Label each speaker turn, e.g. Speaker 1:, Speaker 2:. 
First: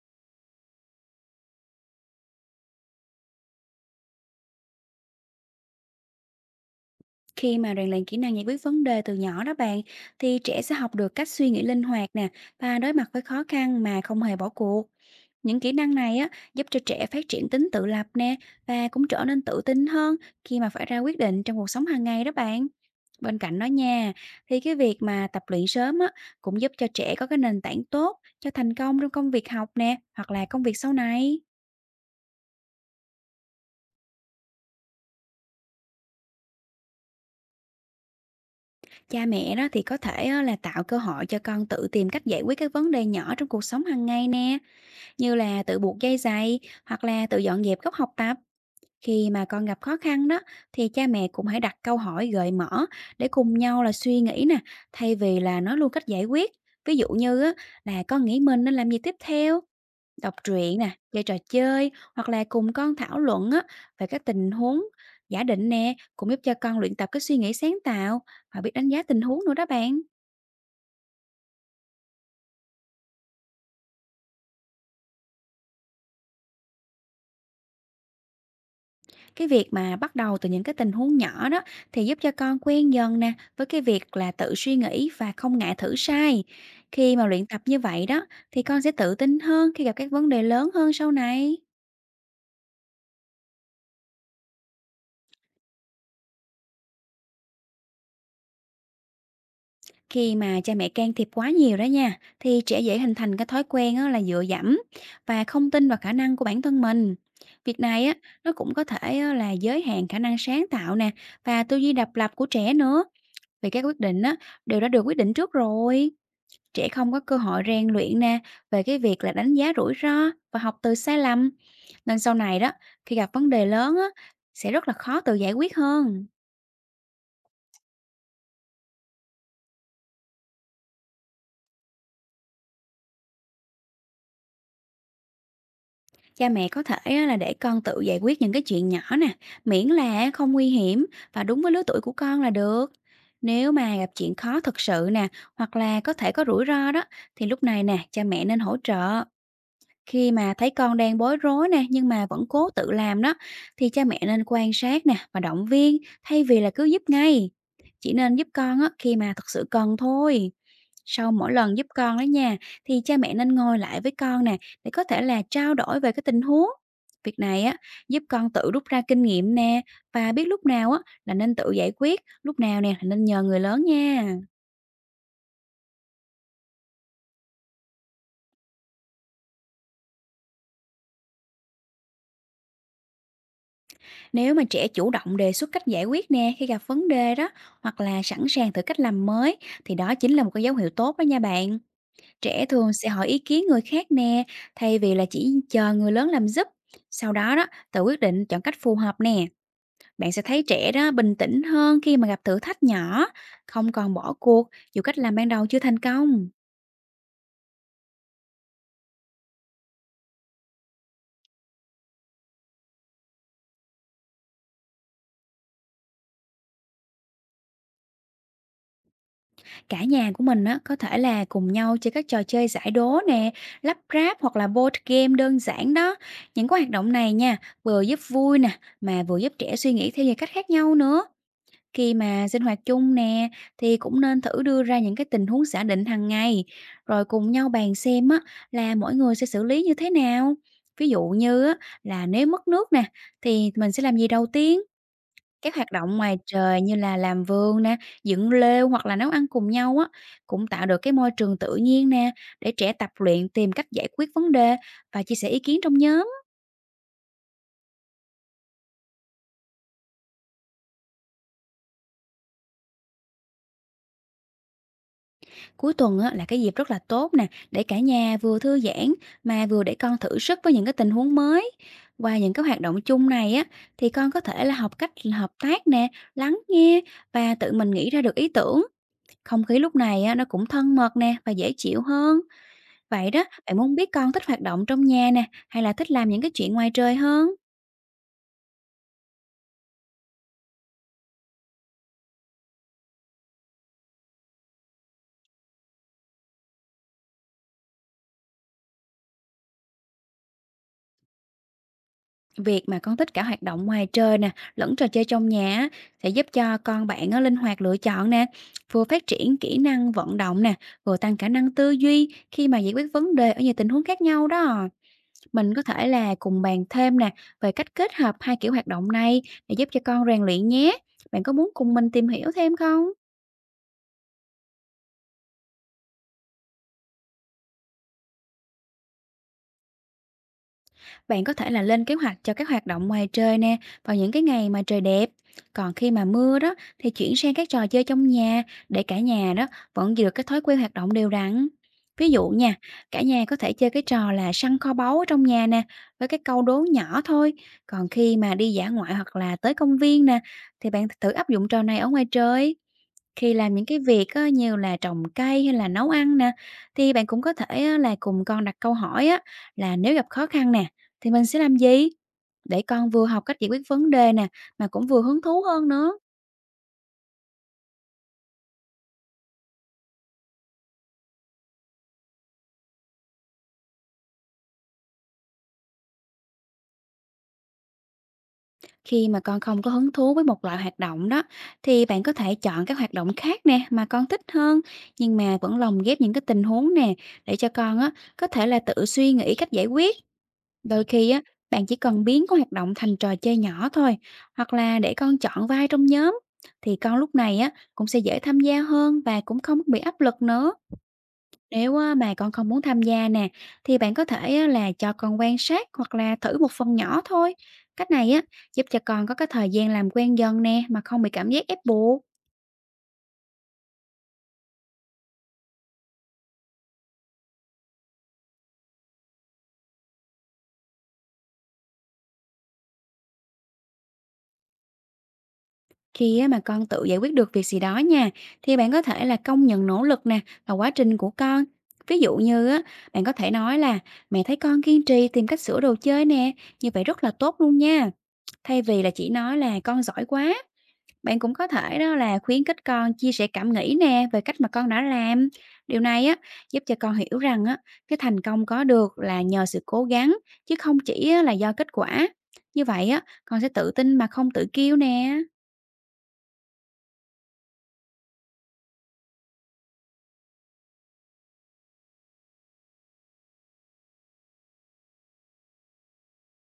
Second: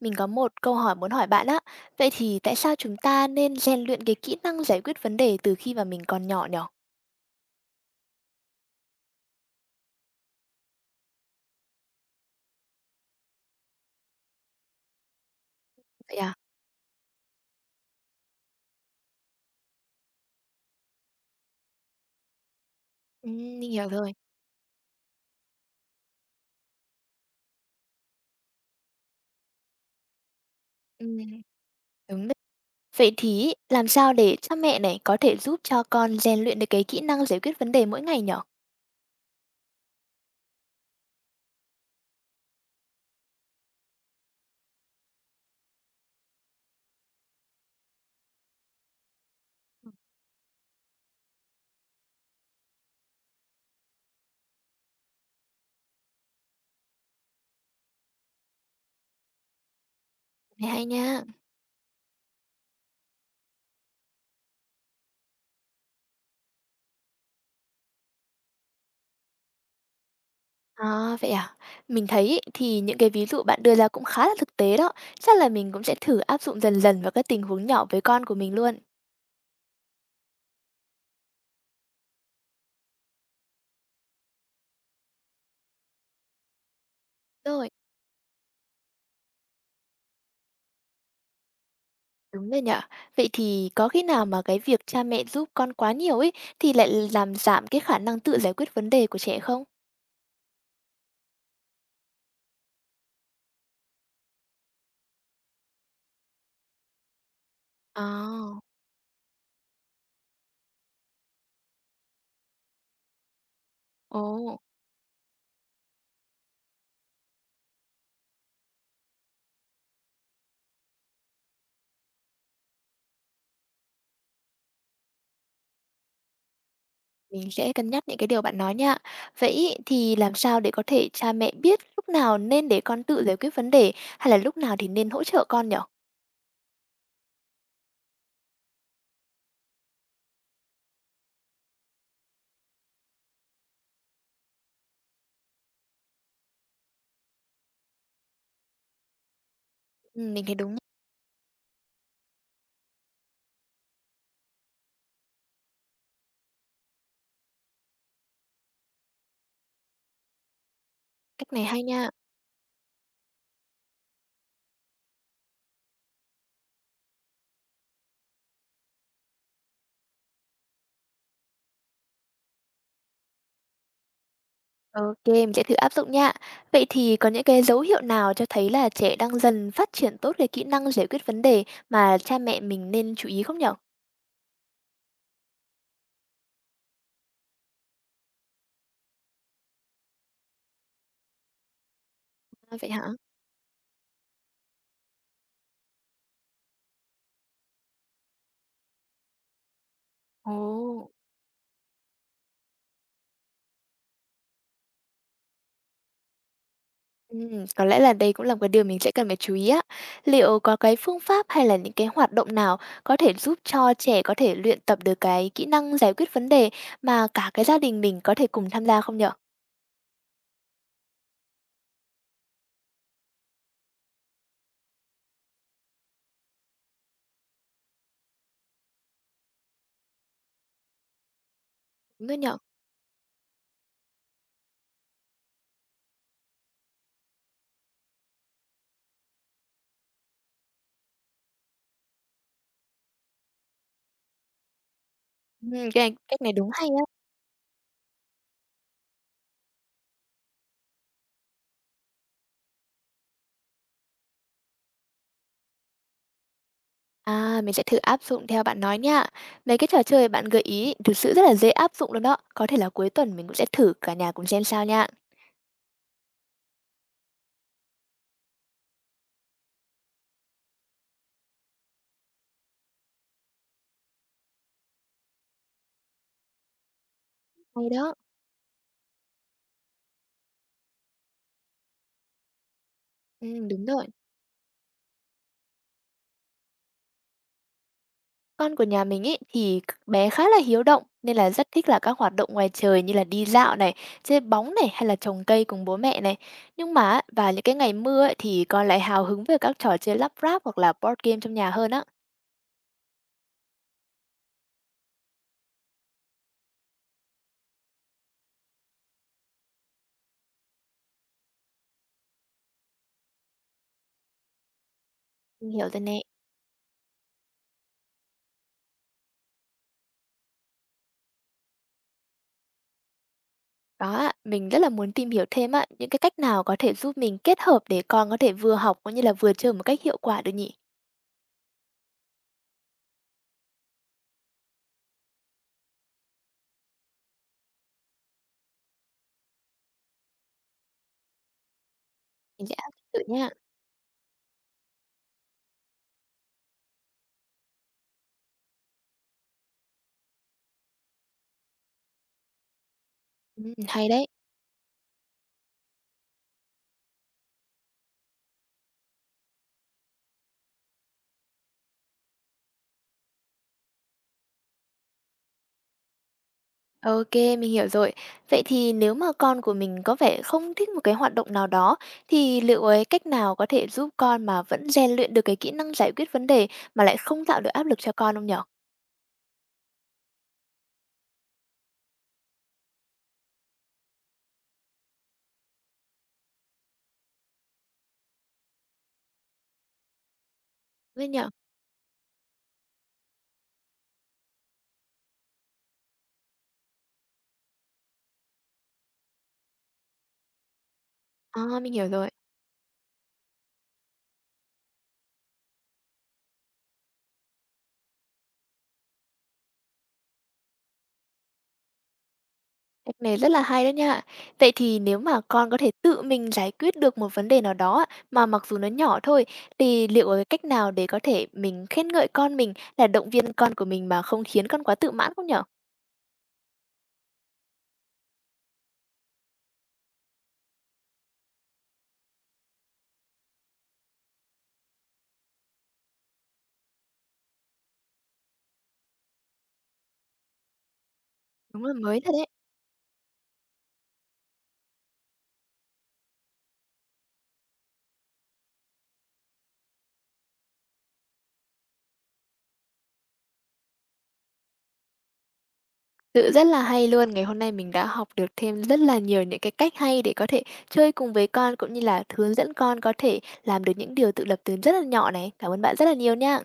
Speaker 1: Mình có một câu hỏi muốn hỏi bạn á. Vậy thì tại sao chúng ta nên rèn luyện cái kỹ năng giải quyết vấn đề từ khi mà mình còn nhỏ nhỉ?
Speaker 2: Khi mà rèn luyện kỹ năng giải quyết vấn đề từ nhỏ đó bạn, thì trẻ sẽ học được cách suy nghĩ linh hoạt nè và đối mặt với khó khăn mà không hề bỏ cuộc. Những kỹ năng
Speaker 1: Vậy
Speaker 2: này á
Speaker 1: à?
Speaker 2: giúp cho trẻ phát triển tính tự lập nè và cũng trở nên tự tin hơn khi mà phải ra quyết định trong cuộc sống hàng ngày đó bạn. Bên cạnh đó
Speaker 1: Mình hiểu rồi.
Speaker 2: nha, thì cái việc mà tập luyện sớm á cũng giúp cho trẻ có cái nền tảng tốt cho thành công trong công việc học nè, hoặc là công việc sau
Speaker 1: Ừm,
Speaker 2: này.
Speaker 1: đúng đấy. Vậy thì làm sao để cha mẹ này có thể giúp cho con rèn luyện được cái kỹ năng giải quyết vấn đề mỗi ngày nhỉ?
Speaker 2: Cha mẹ đó thì có thể á, là tạo cơ hội cho con tự tìm cách giải quyết các vấn đề nhỏ trong cuộc sống hàng ngày nè, như là tự buộc dây giày hoặc là tự dọn dẹp góc học tập. Khi mà con gặp khó khăn đó, thì cha mẹ cũng hãy đặt câu hỏi gợi mở để cùng nhau là suy nghĩ nè, thay vì là nói luôn cách giải quyết. Ví dụ như á, là con nghĩ mình nên làm gì tiếp theo, đọc
Speaker 1: Này
Speaker 2: truyện
Speaker 1: hay
Speaker 2: nè,
Speaker 1: nha.
Speaker 2: chơi trò chơi, hoặc là cùng con thảo luận á, về các tình huống giả định nè, cũng giúp cho con luyện tập cái suy nghĩ sáng tạo và biết đánh giá tình huống nữa đó bạn.
Speaker 1: À, vậy à? Mình thấy ý, thì những cái ví dụ bạn đưa ra cũng khá là thực tế đó. Chắc là mình cũng sẽ thử áp dụng dần dần vào các tình huống nhỏ với con của mình luôn.
Speaker 2: Cái việc mà bắt đầu từ những cái tình huống nhỏ đó, thì giúp cho con quen dần nè với cái việc là tự suy nghĩ và không ngại thử sai. Khi mà luyện tập
Speaker 1: Rồi.
Speaker 2: như vậy đó, thì con sẽ tự tin hơn khi gặp các vấn đề lớn hơn sau này.
Speaker 1: Đúng rồi nhở. Vậy thì có khi nào mà cái việc cha mẹ giúp con quá nhiều ấy thì lại làm giảm cái khả năng tự giải quyết vấn đề của trẻ không?
Speaker 2: Khi mà cha mẹ can thiệp quá nhiều đó nha, thì trẻ dễ hình thành cái thói quen á là dựa dẫm và không tin vào khả năng của bản thân mình. Việc này á, nó
Speaker 1: À,
Speaker 2: cũng có thể á là giới hạn khả năng sáng tạo nè và tư duy độc lập của trẻ nữa, vì các quyết định
Speaker 1: ồ,
Speaker 2: á đều đã được quyết định trước rồi. Trẻ không có cơ hội rèn luyện nè về cái việc là đánh giá rủi ro và học từ sai lầm. Nên sau này đó, khi gặp vấn đề lớn á, sẽ rất là khó tự giải quyết hơn.
Speaker 1: mình sẽ cân nhắc những cái điều bạn nói nha. Vậy ý, thì làm sao để có thể cha mẹ biết lúc nào nên để con tự giải quyết vấn đề hay là lúc nào thì nên hỗ trợ con nhở?
Speaker 2: Cha mẹ có thể á, là để con tự giải quyết những cái chuyện nhỏ nè, miễn là không nguy hiểm và đúng với lứa tuổi của con là được. Nếu mà gặp chuyện khó thật sự nè, hoặc là có thể có rủi ro đó, thì lúc này nè, cha mẹ nên hỗ trợ.
Speaker 1: Ừ,
Speaker 2: Khi
Speaker 1: mình thấy
Speaker 2: mà thấy
Speaker 1: đúng.
Speaker 2: con đang bối rối nè, nhưng mà vẫn cố tự làm đó, thì cha mẹ nên quan sát nè và động viên, thay vì là cứ giúp ngay. Chỉ nên giúp con á, khi mà thật sự cần thôi. Sau
Speaker 1: Cách
Speaker 2: mỗi
Speaker 1: này
Speaker 2: lần
Speaker 1: hay
Speaker 2: giúp
Speaker 1: nha.
Speaker 2: con đó nha, thì cha mẹ nên ngồi lại với con nè để có thể là trao đổi về cái tình huống. Việc này á giúp con tự rút ra kinh nghiệm nè và biết lúc nào á là nên tự giải quyết, lúc nào nè là nên nhờ người lớn nha.
Speaker 1: Ok, mình sẽ thử áp dụng nha. Vậy thì có những cái dấu hiệu nào cho thấy là trẻ đang dần phát triển tốt cái kỹ năng giải quyết vấn đề mà cha mẹ mình nên chú ý không nhở?
Speaker 2: Nếu mà trẻ chủ động đề xuất cách giải quyết nè khi gặp vấn đề đó, hoặc là sẵn sàng thử cách làm mới, thì đó chính là một cái dấu hiệu tốt đó nha bạn. Trẻ
Speaker 1: À, vậy
Speaker 2: thường
Speaker 1: hả?
Speaker 2: sẽ hỏi ý kiến người khác nè, thay vì là chỉ chờ người lớn làm giúp. Sau đó đó tự quyết định chọn cách phù hợp nè. Bạn sẽ
Speaker 1: Ồ,
Speaker 2: thấy trẻ đó bình tĩnh hơn khi mà gặp thử thách nhỏ, không còn bỏ cuộc dù cách làm ban đầu chưa thành công.
Speaker 1: có lẽ là đây cũng là một cái điều mình sẽ cần phải chú ý á. Liệu có cái phương pháp hay là những cái hoạt động nào có thể giúp cho trẻ có thể luyện tập được cái kỹ năng giải quyết vấn đề mà cả cái gia đình mình có thể cùng tham gia không nhở?
Speaker 2: Cả nhà của mình á, có thể là cùng nhau chơi các trò chơi giải đố nè, lắp ráp hoặc là board game đơn giản đó. Những cái hoạt động này nha, vừa giúp vui nè, mà vừa giúp trẻ suy nghĩ theo nhiều cách khác nhau nữa. Khi
Speaker 1: Đúng rồi
Speaker 2: mà
Speaker 1: nhở.
Speaker 2: sinh hoạt chung nè, thì cũng nên thử đưa ra những cái tình huống giả định hàng ngày, rồi cùng nhau bàn xem á, là mỗi người sẽ xử lý như thế nào. Ví dụ như á, là nếu mất nước nè, thì mình sẽ làm gì đầu tiên? Các hoạt
Speaker 1: Cái này,
Speaker 2: động ngoài
Speaker 1: cách này đúng
Speaker 2: trời
Speaker 1: hay
Speaker 2: như là
Speaker 1: á.
Speaker 2: làm vườn nè, dựng lêu hoặc là nấu ăn cùng nhau á, cũng tạo được cái môi trường tự nhiên nè, để trẻ tập luyện tìm cách giải quyết vấn đề và chia sẻ ý kiến trong nhóm.
Speaker 1: À, mình sẽ thử áp dụng theo bạn nói nha. Mấy cái trò chơi bạn gợi ý thực sự rất là dễ áp dụng luôn đó. Có thể là cuối tuần mình cũng sẽ thử cả nhà cùng xem sao nha.
Speaker 2: Cuối tuần á, là cái dịp rất là tốt nè, để cả nhà vừa thư giãn mà vừa để con thử sức với những cái tình huống mới. Qua những cái hoạt động chung này á, thì con có thể là học cách hợp tác nè, lắng nghe và tự
Speaker 1: Hay
Speaker 2: mình nghĩ
Speaker 1: đó.
Speaker 2: ra được ý tưởng. Không khí lúc này á, nó cũng thân mật nè và dễ chịu hơn. Vậy đó,
Speaker 1: Ừ,
Speaker 2: bạn
Speaker 1: đúng
Speaker 2: muốn
Speaker 1: rồi.
Speaker 2: biết con thích hoạt động trong nhà nè, hay là thích làm những cái chuyện ngoài trời hơn?
Speaker 1: Con của nhà mình ấy thì bé khá là hiếu động nên là rất thích là các hoạt động ngoài trời như là đi dạo này, chơi bóng này hay là trồng cây cùng bố mẹ này. Nhưng mà á, vào những cái ngày mưa ấy, thì con lại hào hứng về các trò chơi lắp ráp hoặc là board game trong nhà hơn á.
Speaker 2: Việc mà con thích cả hoạt động ngoài trời nè, lẫn trò chơi trong nhà á, sẽ giúp cho con bạn á, linh hoạt lựa chọn nè, vừa phát triển kỹ năng vận động nè, vừa tăng khả năng tư duy khi mà giải quyết vấn đề ở nhiều tình huống khác nhau đó.
Speaker 1: Mình
Speaker 2: Mình có
Speaker 1: hiểu rồi
Speaker 2: thể
Speaker 1: nè.
Speaker 2: là cùng bàn thêm nè về cách kết hợp hai kiểu hoạt động này để giúp cho con rèn luyện nhé. Bạn có muốn cùng mình tìm hiểu thêm không?
Speaker 1: Đó, ạ, mình rất là muốn tìm hiểu thêm á, những cái cách nào có thể giúp mình kết hợp để con có thể vừa học cũng như là vừa chơi một cách hiệu quả được nhỉ?
Speaker 2: Bạn có thể là lên kế hoạch cho các hoạt động ngoài trời nè, vào những cái ngày mà trời đẹp. Còn khi mà mưa đó, thì chuyển sang các trò chơi trong nhà để cả nhà đó vẫn giữ được cái thói quen hoạt động đều đặn. Ví dụ
Speaker 1: Mình sẽ
Speaker 2: nha,
Speaker 1: áp dụng
Speaker 2: cả
Speaker 1: thử
Speaker 2: nhà
Speaker 1: nha.
Speaker 2: có thể chơi cái trò là săn kho báu ở trong nhà nè, với cái câu đố nhỏ thôi. Còn khi mà đi dã ngoại hoặc là tới công viên nè, thì bạn thử áp dụng trò này ở ngoài trời. Khi
Speaker 1: Ừ,
Speaker 2: làm những cái
Speaker 1: hay đấy.
Speaker 2: việc á, như là trồng cây hay là nấu ăn nè, thì bạn cũng có thể á, là cùng con đặt câu hỏi á, là nếu gặp khó khăn nè thì mình sẽ làm gì? Để con vừa học cách giải quyết vấn đề nè, mà cũng vừa hứng thú hơn nữa.
Speaker 1: OK, mình hiểu rồi. Vậy thì nếu mà con của mình có vẻ không thích một cái hoạt động nào đó, thì liệu ấy cách nào có thể giúp con mà vẫn rèn luyện được cái kỹ năng giải quyết vấn đề mà lại không tạo được áp lực cho con không nhở?
Speaker 2: Khi mà con không có hứng thú với một loại hoạt động đó, thì bạn có thể chọn các hoạt động khác nè mà con thích hơn, nhưng mà vẫn lồng ghép những cái tình huống nè để cho con á có thể là tự suy nghĩ cách giải quyết. Đôi
Speaker 1: Với
Speaker 2: khi á,
Speaker 1: nhở?
Speaker 2: bạn chỉ cần biến cái hoạt động thành trò chơi nhỏ thôi, hoặc là để con chọn vai trong nhóm, thì con lúc này á cũng sẽ dễ tham gia hơn và cũng không bị áp lực nữa.
Speaker 1: À, mình
Speaker 2: Nếu
Speaker 1: hiểu
Speaker 2: á,
Speaker 1: rồi.
Speaker 2: mà con không muốn tham gia nè, thì bạn có thể á, là cho con quan sát hoặc là thử một phần nhỏ thôi. Cách này á giúp cho con có cái thời gian làm quen dần nè mà không bị cảm giác ép buộc.
Speaker 1: Cách này rất là hay đó nha. Vậy thì nếu mà con có thể tự mình giải quyết được một vấn đề nào đó á, mà mặc dù nó nhỏ thôi, thì liệu có cái cách nào để có thể mình khen ngợi con mình là động viên con của mình mà không khiến con quá tự mãn không nhở?
Speaker 2: Khi á, mà con tự giải quyết được việc gì đó nha, thì bạn có thể là công nhận nỗ lực nè và quá trình của con. Ví dụ như á, bạn có thể nói là mẹ thấy con kiên trì tìm cách sửa đồ chơi nè, như vậy rất là tốt luôn nha. Thay vì là chỉ nói là con giỏi quá. Bạn cũng có
Speaker 1: Đúng là
Speaker 2: thể đó
Speaker 1: mới thật
Speaker 2: là
Speaker 1: đấy.
Speaker 2: khuyến khích con chia sẻ cảm nghĩ nè về cách mà con đã làm. Điều này á giúp cho con hiểu rằng á cái thành công có được là nhờ sự cố gắng, chứ không chỉ á, là do kết quả. Như vậy á con sẽ tự tin mà không tự kiêu nè.
Speaker 1: Sự rất là hay luôn, ngày hôm nay mình đã học được thêm rất là nhiều những cái cách hay để có thể chơi cùng với con, cũng như là hướng dẫn con có thể làm được những điều tự lập từ rất là nhỏ này. Cảm ơn bạn rất là nhiều nha.